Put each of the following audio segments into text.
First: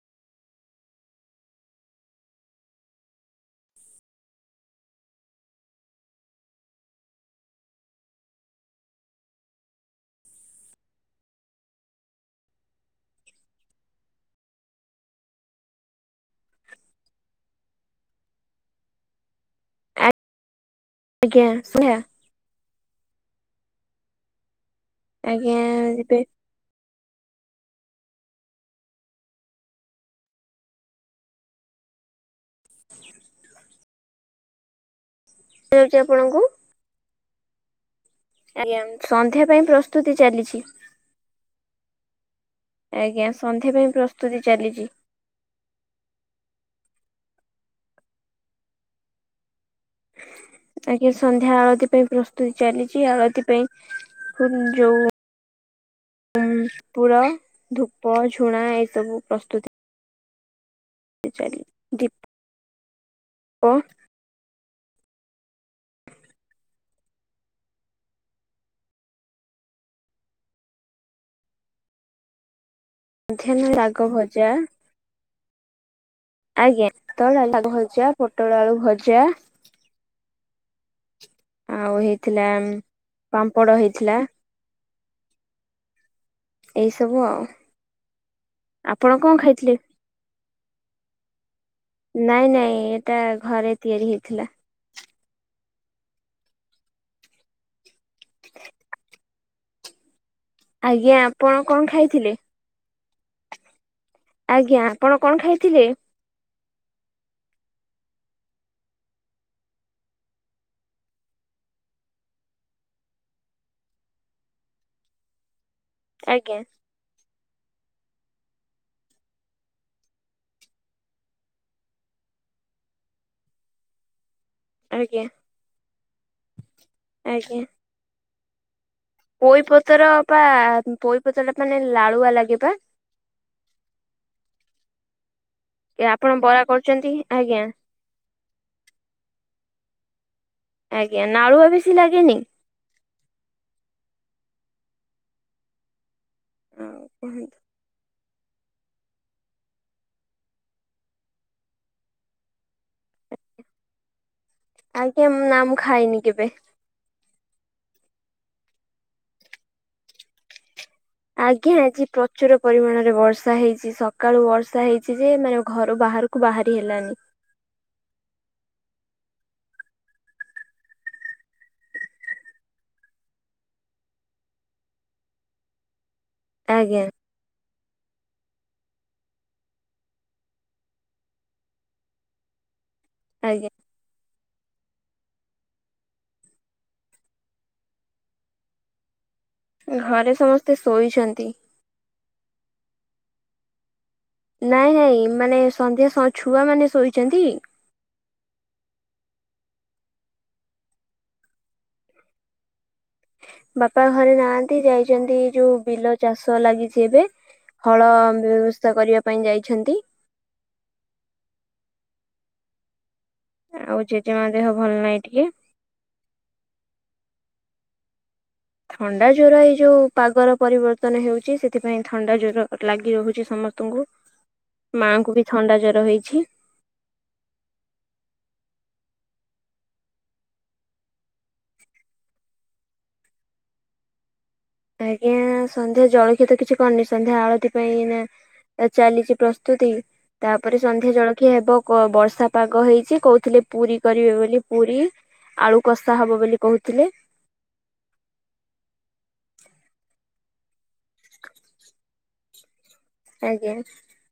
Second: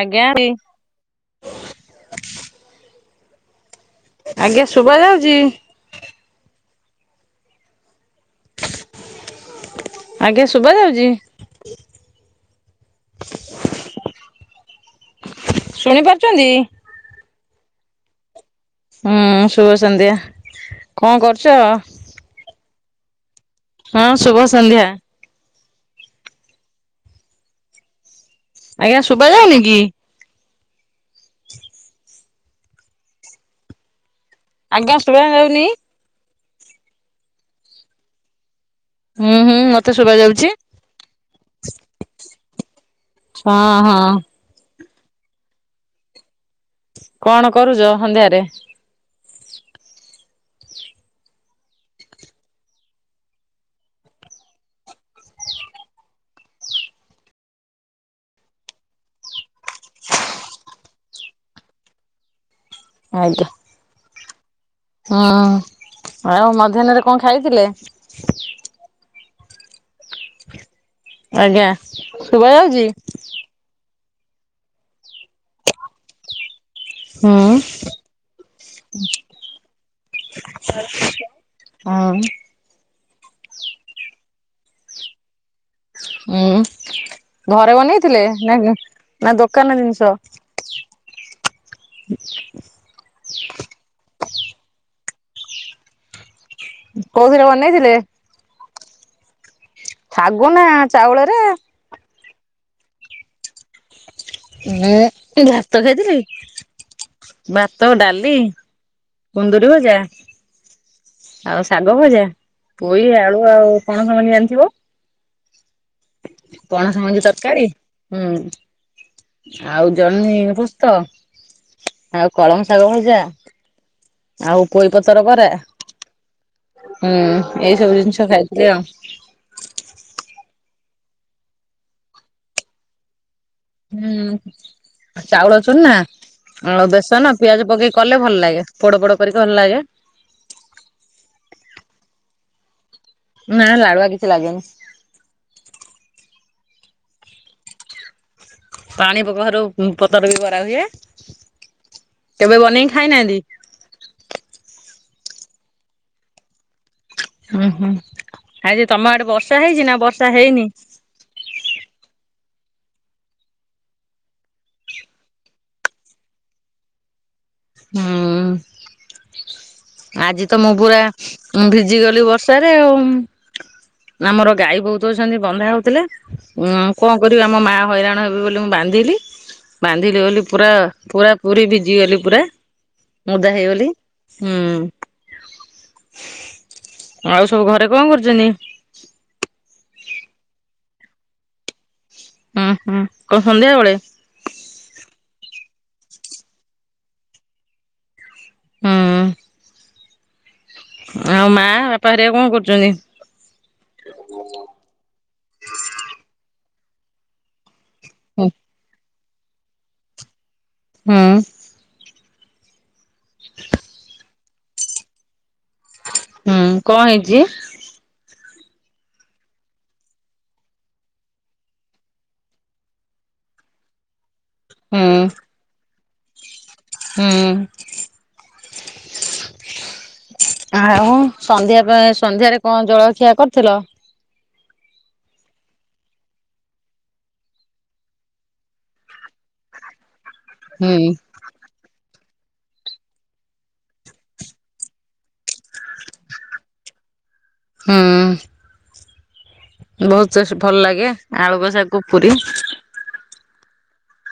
ଆଜ୍ଞା। ଆଜ୍ଞା ଶୁଭା ଯାଉଛି? ଆଜ୍ଞା ଶୁଭା ଯାଉଛି? ଶୁଣି ପାରୁଛନ୍ତି? ହୁଁ ଶୁଭ ସନ୍ଧ୍ୟା, କଣ ଆଜ୍ଞା କରୁଛ? ସନ୍ଧ୍ୟା ହଁ ଶୁଭ ସନ୍ଧ୍ୟା। ଆଜ୍ଞା ଯିବେ। ଆଜ୍ଞା ଶୁଭା ଯାଉନି କି? ଆଜ୍ଞା ଶୁଭା ଯାଉନି? ଚି ଆପଣଙ୍କୁ? ଆଜ୍ଞା ହୁଁ ସନ୍ଧ୍ୟା ହୁଁ ପାଇଁ ମତେ ଶୁଭା ପ୍ରସ୍ତୁତି ଯାଉଛି ଚାଲିଛି। ଆଜ୍ଞା ହଁ ସନ୍ଧ୍ୟା ପାଇଁ ହଁ ପ୍ରସ୍ତୁତି ଚାଲିଛି। କଣ କରୁଛ ସନ୍ଧ୍ୟାରେ? ଆଜ୍ଞ ସନ୍ଧ୍ୟା ଆଳତି ପାଇଁ ପ୍ରସ୍ତୁତି ଚାଲିଛି। ଆଉ ଏଥିପାଇଁ ଯଉ ଧୂପ ଝୁଣା ଏସବୁ ପ୍ରସ୍ତୁତ। ଦୀପ। ଆଜ୍ଞା ହୁଁ ଆଉ ମଧ୍ୟାହ୍ନରେ କଣ ଖାଇଥିଲେ? ଆଜ୍ଞା ଶୁଭା ଯାଉଛି? ମଧ୍ୟାହ୍ନ ରାଗ ଭଜା। ଆଜ୍ଞା ହୁଁ ପାତଳ ଭଜା, ପୋଟଳ ଆଳୁ ଭଜା। [unintelligible] ଆଉ ହଁ ହେଇଥିଲା ପାମ୍ପଡ ହେଇଥିଲା। ହୁଁ ଏଇ ସବୁ ଆଉ ଘରେ ବନେଇଥିଲେ ନା ଆପଣ କଣ ନା ଖାଇଥିଲେ? ଦୋକାନ ଜିନିଷ? ନାଇଁ ନାଇଁ ଏଇଟା ଘରେ ତିଆରି ହେଇଥିଲା। କୋଉଥିରେ ବନେଇଥିଲେ? [inaudible] ସାଗୁନା ଆଜ୍ଞା ଚାଉଳରେ ଆପଣ କଣ ଖାଇଥିଲେ? ଆଜ୍ଞା ଆପଣ କଣ ଭାତ ଖାଇଥିଲେ? ଖାଇଥିଲି। ଭାତ, ଡାଲି, କୁନ୍ଦୁରୁ ଭଜା। ଆଉ ଶାଗ ଭଜା, ପୋଇ ଆଳୁ ଆଉ ପଣସ ମଞି ଜାଣିଥିବ? ଆଜ୍ଞା। ପଣସ ମଞ୍ଜି ତରକାରୀ ହୁଁ। ଆଉ ଜହ୍ନି ପୋସ୍ତ, ଆଉ କଳଙ୍ଗ ଶାଗ ଭଜା। ଆଉ ପୋଇପତର ଆଜ୍ଞା ବରା ହୁଁ ଆଜ୍ଞା। ଏଇ ସବୁ ଜିନିଷ ଖାଇଥିଲି ଆଉ ପୋଇପତର ପା ପୋଇପତର ଟା ମାନେ ନାଳୁଆ ଲାଗେ ପା? ହୁଁ ଚାଉଳ ଚୁନା, ଏ ଆପଣ ବରା ଆଉ କରୁଛନ୍ତି ବେସନ, ଆଜ୍ଞା ପିଆଜ ପକେଇକି କଲେ ଭଲ ଲାଗେ ପୋଡ ପୋଡ କରିକି ଭଲ ଲାଗେ। ଆଜ୍ଞା ନାଳୁଆ ବେଶୀ ଲାଗେନି? ନା ଲାଳୁଆ କିଛି ଲାଗେନି। ଆଉ କୁହନ୍ତୁ? ପାଣି ବ୍ୟବହାରକୁ ପତର ରୁ ବି ବରା ହୁଏ କେବେ ବନେଇକି ଖାଇନାହାନ୍ତି? ଆଜ୍ଞା ନା ମୁଁ ଖାଇନି କେବେ। ଉଁ ହୁଁ ଆଜି ତମ ଆଡେ ବର୍ଷା ହେଇଛି ନା ବର୍ଷା ହେଇନି? ଆଜ୍ଞା ଆଜି ପ୍ରଚୁର ପରିମାଣରେ ବର୍ଷା ହେଇଛି ସକାଳୁ ବର୍ଷା ହେଇଛି ଯେ ମାନେ ଘରୁ ବାହାର କୁ ବାହାରି ହେଲାନି। ହୁଁ। ଆଜି ତ ମୁଁ ପୁରା ଭିଜି ଗଲି ବର୍ଷାରେ ଆଉ। ଆମର ଗାଈ ବୋହୁତ ଅଛନ୍ତି ବନ୍ଧା ହୋଉଥିଲେ ଉ ଆଜ୍ଞା କଣ କରିବି ଆମ ମା ହଇରାଣ ହେବେ ବୋଲି ମୁଁ ବାନ୍ଧିଲି। ବାନ୍ଧିଲି ବୋଲି ପୁରା ପୁରା ପୁରୀ ଭିଜିଗଲି ପୁରା ମୁ ଓଦା ଆଜ୍ଞା ହେଇଗଲି। ହୁଁ ଆଉ ସବୁ ଘରେ କଣ କରୁଚନ୍ତି? ଘରେ ସମସ୍ତେ ଶୋଇଛନ୍ତି। ହୁଁ ହୁଁ କଣ ସନ୍ଧ୍ୟାବେଳେ? ନାଇଁ ନାଇଁ ମାନେ ସନ୍ଧ୍ୟା ସ ଛୁଆ ମାନେ ଶୋଇଛନ୍ତି। ହଁ। ଆଉ ମା ବାପା ହରିକା କଣ କରୁଚନ୍ତି? ବାପା ଘରେ ନାହାନ୍ତି ଯାଇଚନ୍ତି ଯୋଉ ବିଲ ଚାଷ ଲାଗି ଯିବେ। ହଳ ହୁଁ ବ୍ୟବସ୍ଥା କରିବା ପାଇଁ ଯାଇଛନ୍ତି। ହୁଁ। ଆଉ ଜେଜେମା ଦେହ ଭଲ ନାହିଁ ଟିକେ। ହୁଁ କଣ ହେଇଚି? ଥଣ୍ଡା ଜ୍ୱର ଏଇ ଯୋଉ ପାଗର ପରିବର୍ତ୍ତନ ହେଉଚି ସେଥିପାଇଁ ଥଣ୍ଡା ଜ୍ୱର ଲାଗି ରହୁଛି ସମସ୍ତଙ୍କୁ। ହୁଁ ମାଙ୍କୁ ବି ଥଣ୍ଡା ଜର ହେଇଛି। ହୁଁ। ଆଉ ସନ୍ଧ୍ୟା ପାଇଁ ସନ୍ଧ୍ୟାରେ କଣ ଜଳଖିଆ କରିୁଥିଲ? ଆଜ୍ଞା ସନ୍ଧ୍ୟା ଜଳଖିଆ ତ କିଛି କରିନି ସନ୍ଧ୍ୟା ଆଳତି ପାଇଁ ନା ଚାଲିଚି ପ୍ରସ୍ତୁତି ତାପରେ ହୁଁ ସନ୍ଧ୍ୟା ଜଳ କିଏ ହେବ ବର୍ଷା ପାଗ ହେଇଛି କହୁଥିଲେ ପୁରୀ କରିବେ ବୋଲି ପୁରୀ। ଆଳୁ କଷା ହବ ବୋଲି କହୁଥିଲେ। ହଁ। ବହୁତ୍ ଚେଷ୍ଟ୍- ଭଲ ଲାଗେ ଆଳୁ କଷା କୁ ପୁରି। ଆଜ୍ଞା।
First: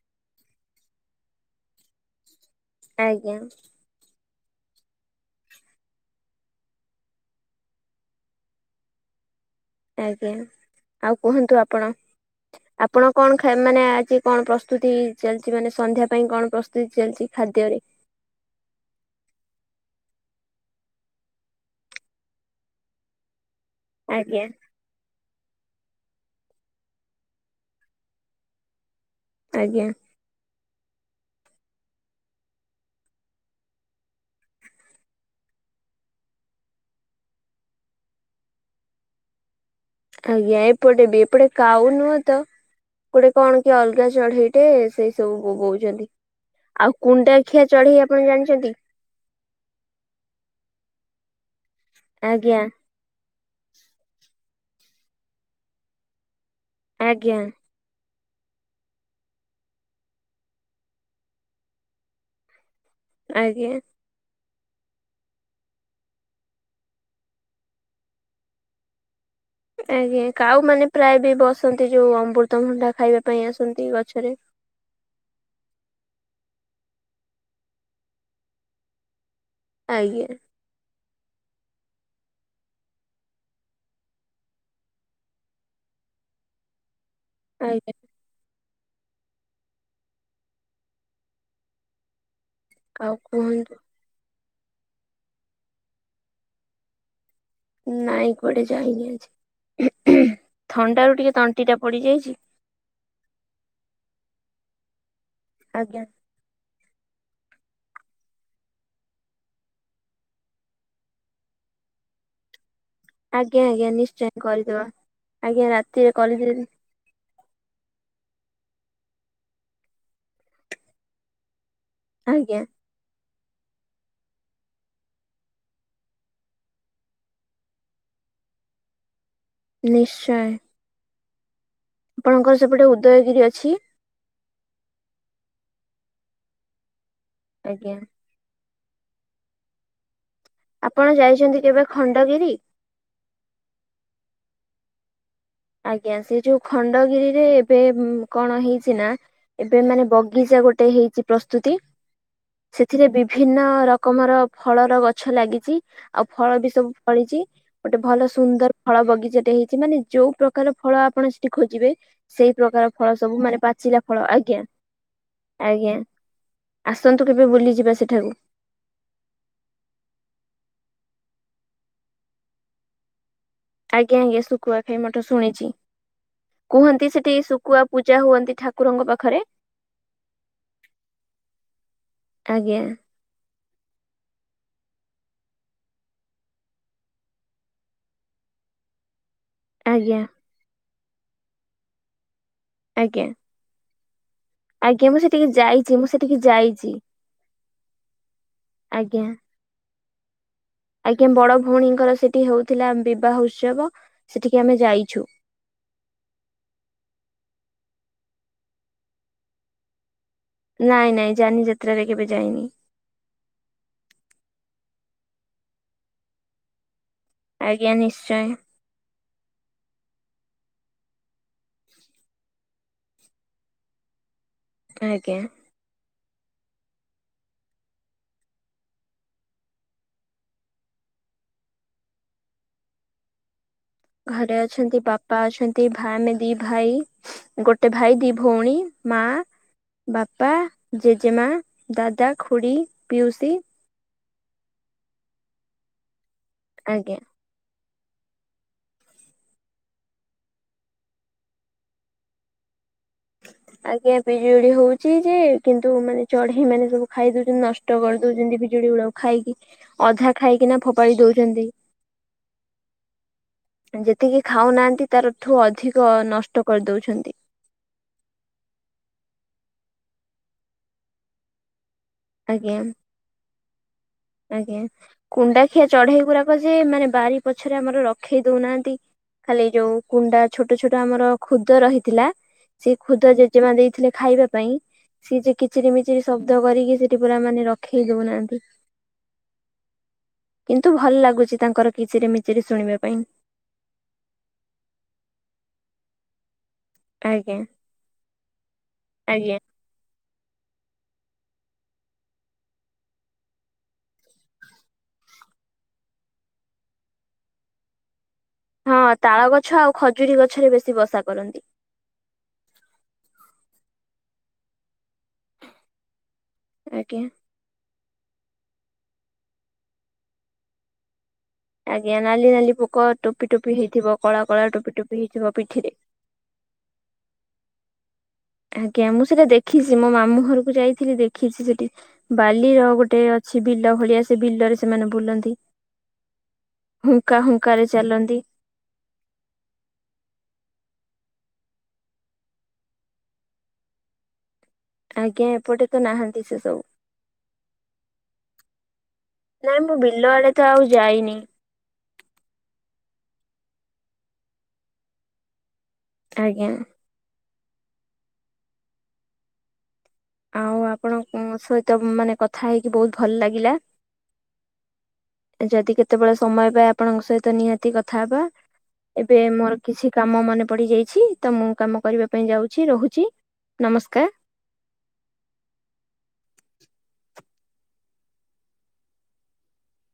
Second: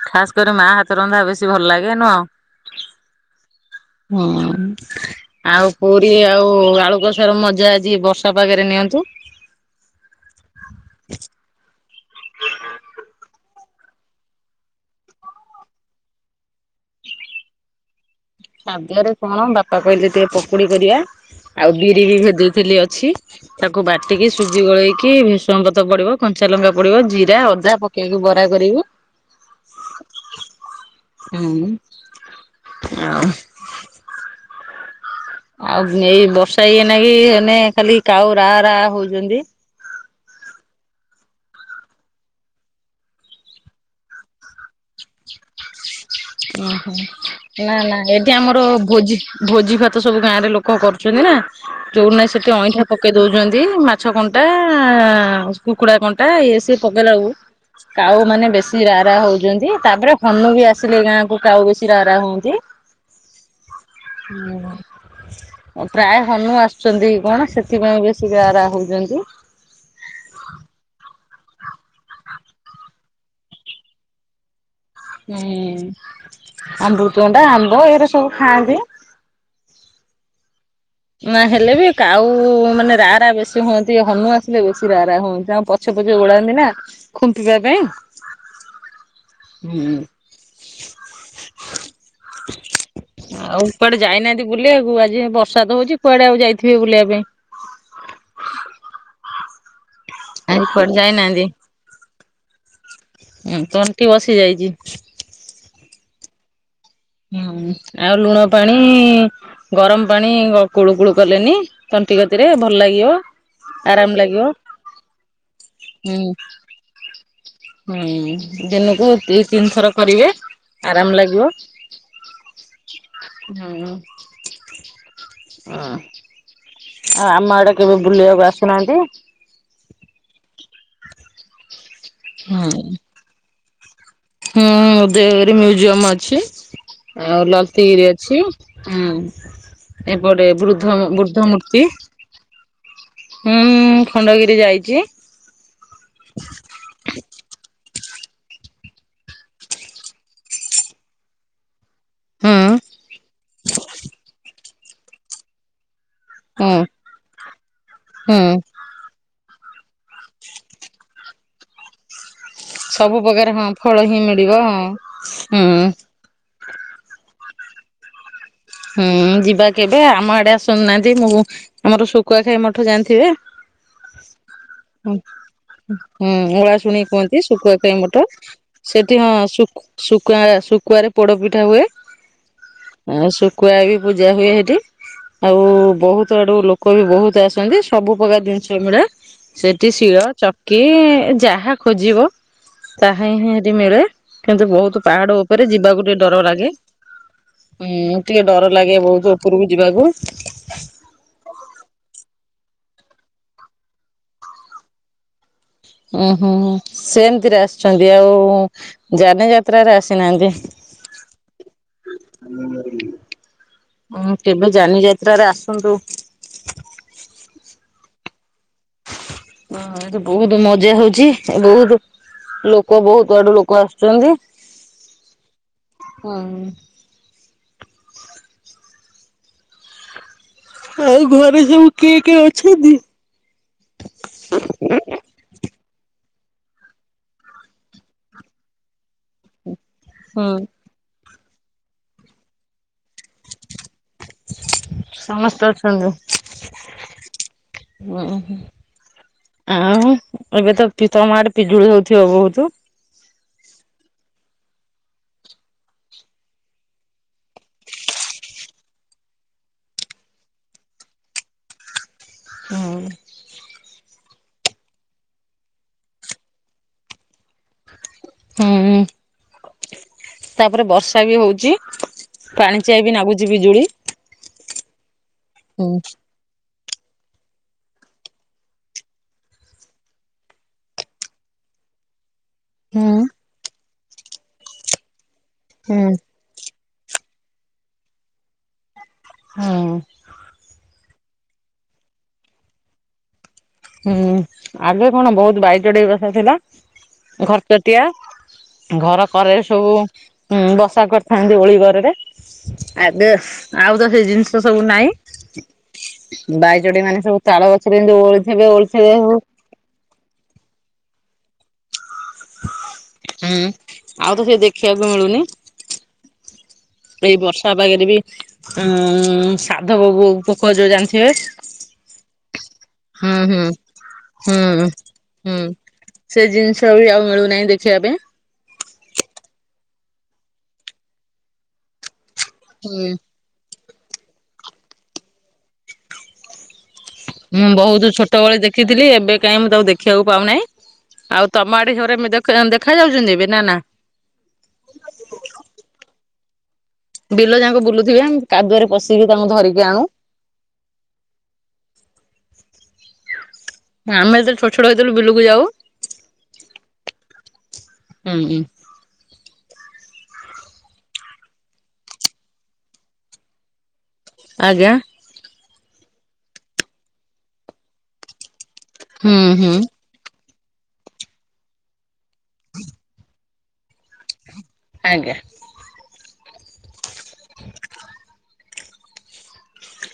ଖାସ କରି ମା ହାତ ରନ୍ଧା ବେଶୀ ଭଲ ଲାଗେ ନୁହଁ। ଆଜ୍ଞା। ହଁ। ଆଉ ପୁରୀ ଆଉ ଆଲୁକସାରୁ ମଜା ଆଜି ବର୍ଷା ପାଗରେ ନିଅନ୍ତୁ। ଆଜ୍ଞା ଆଉ କୁହନ୍ତୁ ଆପଣ? ଆପଣ କଣ ଖାଇ ମାନେ ଆଜି କଣ ପ୍ରସ୍ତୁତି ଚାଲିଚି ମାନେ ସନ୍ଧ୍ୟା ପାଇଁ କଣ ପ୍ରସ୍ତୁ ଚାଲିଚି ଖାଦ୍ୟରେ। ପାଗରେ କଣ ବାପା କହିଲେ ଟିକେ ପକୁଡି କରିବା ଆଉ ବିରି ବି ଭେଜେଇଥିଲି ଅଛି। ତାକୁ ବାଟିକି ଆଜ୍ଞା ସୁଜି ଗୋଳେଇକି ରଙ୍ଗତ ପଡିବ କଞ୍ଚା ଲଙ୍କା ପଡିବ ଜିରା ଅଦା ପକେଇକି ବରା କରିକି ଆଜ୍ଞା। ହୁଁ- ଆଉ ଆଉ ଏଇ ବର୍ଷା ଇଏ ନାକିି ଏଇନେ ଖାଲି କାଉ ରା ରା ହଉଚନ୍ତି। ଆଜ୍ଞା ଏପଟେ ବି ଏପଟେ କାଉ ନୁଁହ ତ ଗୋଟେ କଣ କି ଅଲଗା ଚଢେଇଟେ ସେଇ ସବୁ ବୋବୋଉଛନ୍ତି। ହିଁ ଓହୋ। ନା- ନା ଏଠି ଆମର ଜାଣିଛନ୍ତି? ଭୋଜି -ଭୋଜି ଭାତ ସବୁ ଗାଁରେ ଲୋକ କରୁଚନ୍ତି ନା। ଯୋଉ ଠି ନାହିଁ ସେଠି ଆଜ୍ଞା ଅଇଁଠା ପକେଇ ଦଉଛନ୍ତି ମାଛ କଣ୍ଟା କୁକୁଡା କଣ୍ଟା ଇଏ ସ ପକେଇଲା ବେଳୁ ଆଜ୍ଞା କାଉ ମାନେ ବେଶୀ ରା ରା ହଉଚନ୍ତି ତାପରେ ହନୁ ବି ଆସ୍ ଆସିଲେ ଗାଁ କୁ କାଉ ବେଶୀ ରା ରା ହୁଅନ୍ତି। ଆଜ୍ଞା। [unintelligible] ପ୍ରାୟେ ହନୁ ଆସୁଚନ୍ତି କଣ ସେଥିପାଇଁ ବେଶୀ ରା -ରା ହଉଚନ୍ତି। ଆଜ୍ଞା କାଉ ମାନେ ପ୍ରାୟ ବି ବସନ୍ତି ଯୋଉ ଅମୃତଭଣ୍ଡା ଖାଇବା ପାଇଁ ଆସନ୍ତି ଗଛରେ। ହୁଁ ଅମୃତଭଣ୍ଡା, ଆମ୍ବ ଏଇରା ସବୁ ଖାଆନ୍ତି। ଆଜ୍ଞା। ନା ହେଲେ ବି କାଉ ମାନେ ରା ରା ବେଶୀ ହୁଅନ୍ତି ହନୁ ଆସିଲେ ବେଶୀ ରା ରା ହୁଅନ୍ତି ତାଙ୍କ ପ ଛପ ଛକ ଉଡାନ୍ତି ନା ଖୁମ୍ପିିବା ପାଇଁ। ଆଜ୍ଞା ହୁଁ କାଉ ଆଉ କୁହନ୍ତୁ କୁଆଡେ ଯାଇ ନାହାନ୍ତି ବୁଲିବାକୁ ଆଜି ବର୍ଷା ତ ହଉଚି କୁଆଡେ ଆଉ ଯାଇଥିବେ ବୁଲିବା ପାଇଁ। ନାଇଁ କୁଆଡେ ଯାଇନି ଆଜି ଆଜି କୁଆଡେ ଥଣ୍ଡା ରୁ ଟିକେ ତଣ୍ଟି ଟା ପଡିଯାଇଚି। ଉଁ- ତଣ୍ଟି ବସି ଯାଇଚି। ଆଜ୍ଞା। ହୁଁ- ଆଉ ଲୁଣ ପାଣି ଗରମ୍ ପାଣି କୁଳୁ କୁଳୁ କଲେନି ତଣ୍ଟି କତିରେ ଭଲ ଲାଗିବ। ଆଜ୍ଞା ଆଜ୍ଞା ଆରାମ ନିଶ୍ଚୟ ଲାଗିବ କରିଦବା ଆଜ୍ଞା ରାତିରେ ହୁଁ କରିଦେବି। ହୁଁ- ଦିନକୁ ଦି ତିନି ଥର କରିବେ ଆରାମ୍ ଲାଗିବ। ଆଜ୍ଞା। ହୁଁ -ହଁ। ଆଉ ଆମ ଆଡେ କେବେ ବୁଲିବାକୁ ଆସୁନାହାନ୍ତି। ନିଶ୍ଚୟ। ଆପଣଙ୍କର ହୁଁ ସେପଟେ ଉଦୟଗିରି ଅଛି। ହୁଁ ଉଦୟଗିରି ମ୍ୟୁଜିୟମ ଅଛି ଆଉ ଆଜ୍ଞା ଲତିଗିରି ଅଛି। ହୁଁ ଏପରେ ବୃଦ୍ଧ ଆପଣ ବୃଦ୍ଧ ଯାଇଛନ୍ତି କେବେ ମୂର୍ତ୍ତି। ଖଣ୍ଡଗିରି? ହୁଁ ଖଣ୍ଡଗିରି ଯାଇଚି। ଆଜ୍ଞା ସେ ଯୋଉ ଖଣ୍ଡଗିରିରେ ଏବେ କଣ ହେଇଚି ନା ଏବେ ମାନେ ବଗିଚା ଗୋଟେ ହେଇଚି ପ୍ରସ୍ତୁତି। ହୁଁ ସେଥିରେ ବିଭିନ୍ନ ରକମର ଫଳର ଗଛ ଲାଗିଚି। ଆଉ ଫଳ ବି ହୁଁ ସବୁ ଫଳିଚି ଗୋଟେ ଭଲ ହୁଁ ସୁନ୍ଦର ଫଳ ବଗିଚାଟ ହେଇଚି, ମାନେ ଯୋଉ ପ୍ରକ ପ୍ରକାର ଫଳ ଆପଣ ସେଠି ଖୋଜିବେ ସେଇ ପ୍ରକାର ଫଳ ସବୁ ପ୍ରକାର ମାନେ ହଁ ପାଚିଲା ହିଁ ଫଳ- ମିଳିବ ଆଜ୍ଞା ହଁ। ହୁଁ -ଆଜ୍ଞା। ଆସନ୍ତୁ କେବେ ବୁଲିଯିବା ସେଠାକୁ। ହୁଁ ଯିବା କେବେ ଆମ ଆଡେ ଆସୁନାହାନ୍ତି ମୁଁ ଆମର ଶୁଖୁଆ ଖାଇ ମଠ ଜାଣିଥିବେ? ଆଜ୍ଞା ଆଜ୍ଞା ଶୁଖୁଆ ଖାଇ ମଠ ଶୁଣିଛି। ହୁଁ ଓଳାଶୁଣି ସେଠି କୁହନ୍ତି ଶୁଖୁଆ ଖାଇ ପୂଜା ମଠ ହୁଅନ୍ତି ଠାକୁରଙ୍କ ସେଠି ହଁ ପାଖରେ ଶୁଖୁ ଶୁକୁଆ- ଶୁକୁଆ ରେ ପୋଡପିଠା ହୁଏ। ଆଜ୍ଞା। ଆଉ ଶୁକୁଆ ବି ପୂଜା ହୁଏ ହେଠି। ଆଉ ବହୁତ୍ ଆଡୁ ଲୋକ ବି ବହୁତ୍ ଆସନ୍ତି ସବୁ ପ୍ରକାର ଜିନିଷ ମିଳେ। ସେଠି ଆଜ୍ଞା ଶିଳ, ଚକି ଯାହା ଖୋଜିବ ଆଜ୍ଞା। ତାହା ହିଁ ହେଟି ମିଳେ। କିନ୍ତୁ ବହୁତୁ ଆଜ୍ଞା ମୁଁ ପାହାଡ ସେଠିକି ଉପରେ ଯାଇଛି ଯିବାକୁ ମୁଁ ଟିକେ ସେଠିକି ଡର ଲାଗେ। ଯାଇଛି ଉଁ- ଟିକେ ଡର ଲାଗେ ଆଜ୍ଞା। ବୋହୁତ ଉପରକୁ ଯିବାକୁ। ଆଜ୍ଞା ବଡ ଭଉଣୀଙ୍କର ସେଠି ହୋଉଥିଲା ବିବାହ ଉତ୍ସବ ସେଠିକି ଆମେ ଯାଇଛୁ। ଉୁଁ ହୁଁ ସେମିତିରେ ଆସିଛନ୍ତି ଆଉ ଯାନ ଯାତ୍ରାରେ ଆସିନାହାନ୍ତି। ନାଇଁ ନାଇଁ ଯାନି ଯାତ୍ରାରେ କେବେ ଯାଇନି। ହଁ କେବେ ଯାନିଯାତ୍ରାରେ ଆସନ୍ତୁ। ଆଜ୍ଞା ନିଶ୍ଚୟ। ହ ଏ ବୋହୁତ ମଜା ହୋଉଚି ଏ ବୋହୁତ। ଲୋକ ବୋହୁତ ଆଡୁ ଲୋକ ଆସୁଛନ୍ତି। ଆଜ୍ଞା। ହଁ। ଆଉ ଘରେ ସବୁ କିଏ କିଏ ଅଛନ୍ତି? ଘରେ ଅଛନ୍ତି ବାପା ବାପା ଅଛନ୍ତି, ଭାଇ, ଆମେ ଦି ଭାଇ ଗୋଟେ ଭାଇ ଦି ଭଉଣୀ ମା ହୁଁ ବାପା, ଜେଜେମା, ଦାଦା, ଖୁଡ଼ି, ପିଉସୀ ସମସ୍ତେ ଅଛନ୍ତି। ଆଜ୍ଞା। ହୁଁ ହ ଆଉ ଏବେ ତ ତମ ଆଡେ ପିଜୁଳି ହଉଥିବ ବହୁତ? ହ [unintelligible] ଆଜ୍ଞା, ପିଜୁଳି ହଉଛି ଯେ- କିନ୍ତୁ ମାନେ ଚଢେଇ ମାନେ ସବୁ ଖାଇ ଦଉଛନ୍ତି, ନଷ୍ଟ କରିଦଉଛନ୍ତି ପିଜୁଳି ଗୁଡକୁ ଖାଇକି, ଅଧା ଖାଇକିନା ଫୋପାଡ଼ି ଦଉଛନ୍ତି। ହୁଁ ଉଁ ଯେତିକି ଖାଉନାହାନ୍ତି, ତାରଠୁ ଅଧିକ ନଷ୍ଟ କରିଦଉଛନ୍ତି। ହୁଁ ତାପରେ ବର୍ଷା ବି ହଉଛି। ଆଜ୍ଞା ପାଣିଚିଆ ବି ନାଗୁଛି ବିଜୁଳି। ଆଜ୍ଞା, କୁଣ୍ଡାଖିଆ ହୁଁ ଚଢେଇ ଗୁଡାକ ଯେ ମାନେ ବାରି ପଛରେ ଆମର ରଖେଇ ଦଉନାହାନ୍ତି। ଖାଲି ଯୋଉ କୁଣ୍ଡା ଛୋଟ ଛୋଟ ଆମର ଖୁଦ ରହିଥିଲା ସେ ହୁଁ ଖୁଦ ଜେଜେମା ଦେଇଥିଲେ ଖାଇବା ପାଇଁ, ସିଏ ଯେ କିଚିରି ହୁଁ ମିଚିରି ସବୁ କାଦୁଅ କରିକି ସେଠି ପୁରା ମାନେ ରଖେଇ ଦଉନାହାନ୍ତି। ହଁ ଅଁ କିନ୍ତୁ ଭଲ ଲାଗୁଛି ତାଙ୍କର କିଚିରି ମିଚିରି ଶୁଣିବା ପାଇଁ ହୁଁ, ଆଗେ କଣ ବହୁତ ବାଇ ଚଢେଇ ବସାଥିଲା। ଆଜ୍ଞା ଘରଚଟିଆ ଘର କରେ ଆଜ୍ଞା ସବୁ ହୁଁ ବସା କରିଥାନ୍ତି ଓଳି ଗରରେ। ଆଗ ଆଉ ତ ସେ ଜିନିଷ ସବୁ ନାଇଁ ବାଇଚଢେଇ ମାନେ ସବୁ ତାଳ ଗଛରେ ଯେମିତି ଓଳିଥିବେ ଓଳିଥିବେ ଆଉ ଛ ଆଉ ଖଜୁରୀ ଗଛ ରେ ବେଶୀ ବସା କରନ୍ତି। ହୁଁ ଆଉ ତ ସେ ଦେଖିବାକୁ ମିଳୁନି। ଆଜ୍ଞା ଏଇ ବର୍ଷା ପାଖରେ ବି ଉଁ, ସାଧ ବାବୁ ପୋକର ଯୋଉ ଜାଣିଥିବେ? ଆଜ୍ଞା, ନାଲି ନାଲି ପୋକ, ହୁଁ ଟୋପି ହୁଁ। ଟୋପି ହେଇଥିବ, କଳା ହୁଁ କଳା ଟୋପି ଟୋପି ହେଇଥିବ ହୁଁ ପିଠିରେ ସେ ଜିନିଷ ବି ଆଉ ମିଳୁନାହିଁ ଦେଖିବା ପାଇଁ ଆଜ୍ଞା, ମୁଁ ସେଟା ଦେଖିଛି ମୋ ମାମୁଁ ଘରକୁ ଯାଇଥିଲି ଦେଖିଛି ସେଠି ବାଲିର ହୁଁ ଗୋଟେ ଅ ସେ ବିଲ ଭଳିଆ ସେ ବିଲରେ ସେମାନେ ବୁଲନ୍ତି। ହୁଙ୍କା ମୁଁ ହୁଙ୍କାରେ ବହୁତ ଚାଲନ୍ତି। ଛୋଟବେଳେ ଦେଖିଥିଲି, ଏବେ କାହିଁ ମୁଁ ତାକୁ ଦେଖିବାକୁ ପାଉନାହିଁ। ଆଉ ତମ ଆଡେ ସେଗୁରା ଦେଖାଯ ଯାଉଛନ୍ତି ଏବେ ନା ନା ଆଜ୍ଞା ଏପଟେ ତ ନାହାନ୍ତି ସେ ସବୁ ବିଲ ଯାକ ବୁଲୁଥିବେ, କାଦୁଅରେ ପଶ ନାଇଁ ମୁଁ ବିଲ ଆଡେ ତ ଆଉ ଯାଇନି। ଆମେ ତ ଛୋଟ ଛୋଟ ହେଇଥିଲୁ ବିଲୁକୁ ଯାଉ। ଆଜ୍ଞା। ହୁଁ ହୁଁ ଆଉ ଆପଣଙ୍କ ସହିତ ମାନେ କଥା ହେଇକି ବହୁତ ଭଲ ଲାଗିଲା। ଆଜ୍ଞା। ଯଦି କେତେବେଳେ ସମୟ ପାଏ, ଆପଣଙ୍କ ସହିତ ନିହାତି କଥା ହବା। ହୁଁ ଏବେ ହୁଁ ମୋର କିଛି କାମ ମନେ ପଡି ଯାଇଛି, ତ ମୁଁ କାମ କରିବା ପାଇଁ ଯାଉଛି, ରହୁଛି। ନମସ୍କାର। ଆଜ୍ଞା। [unintelligible]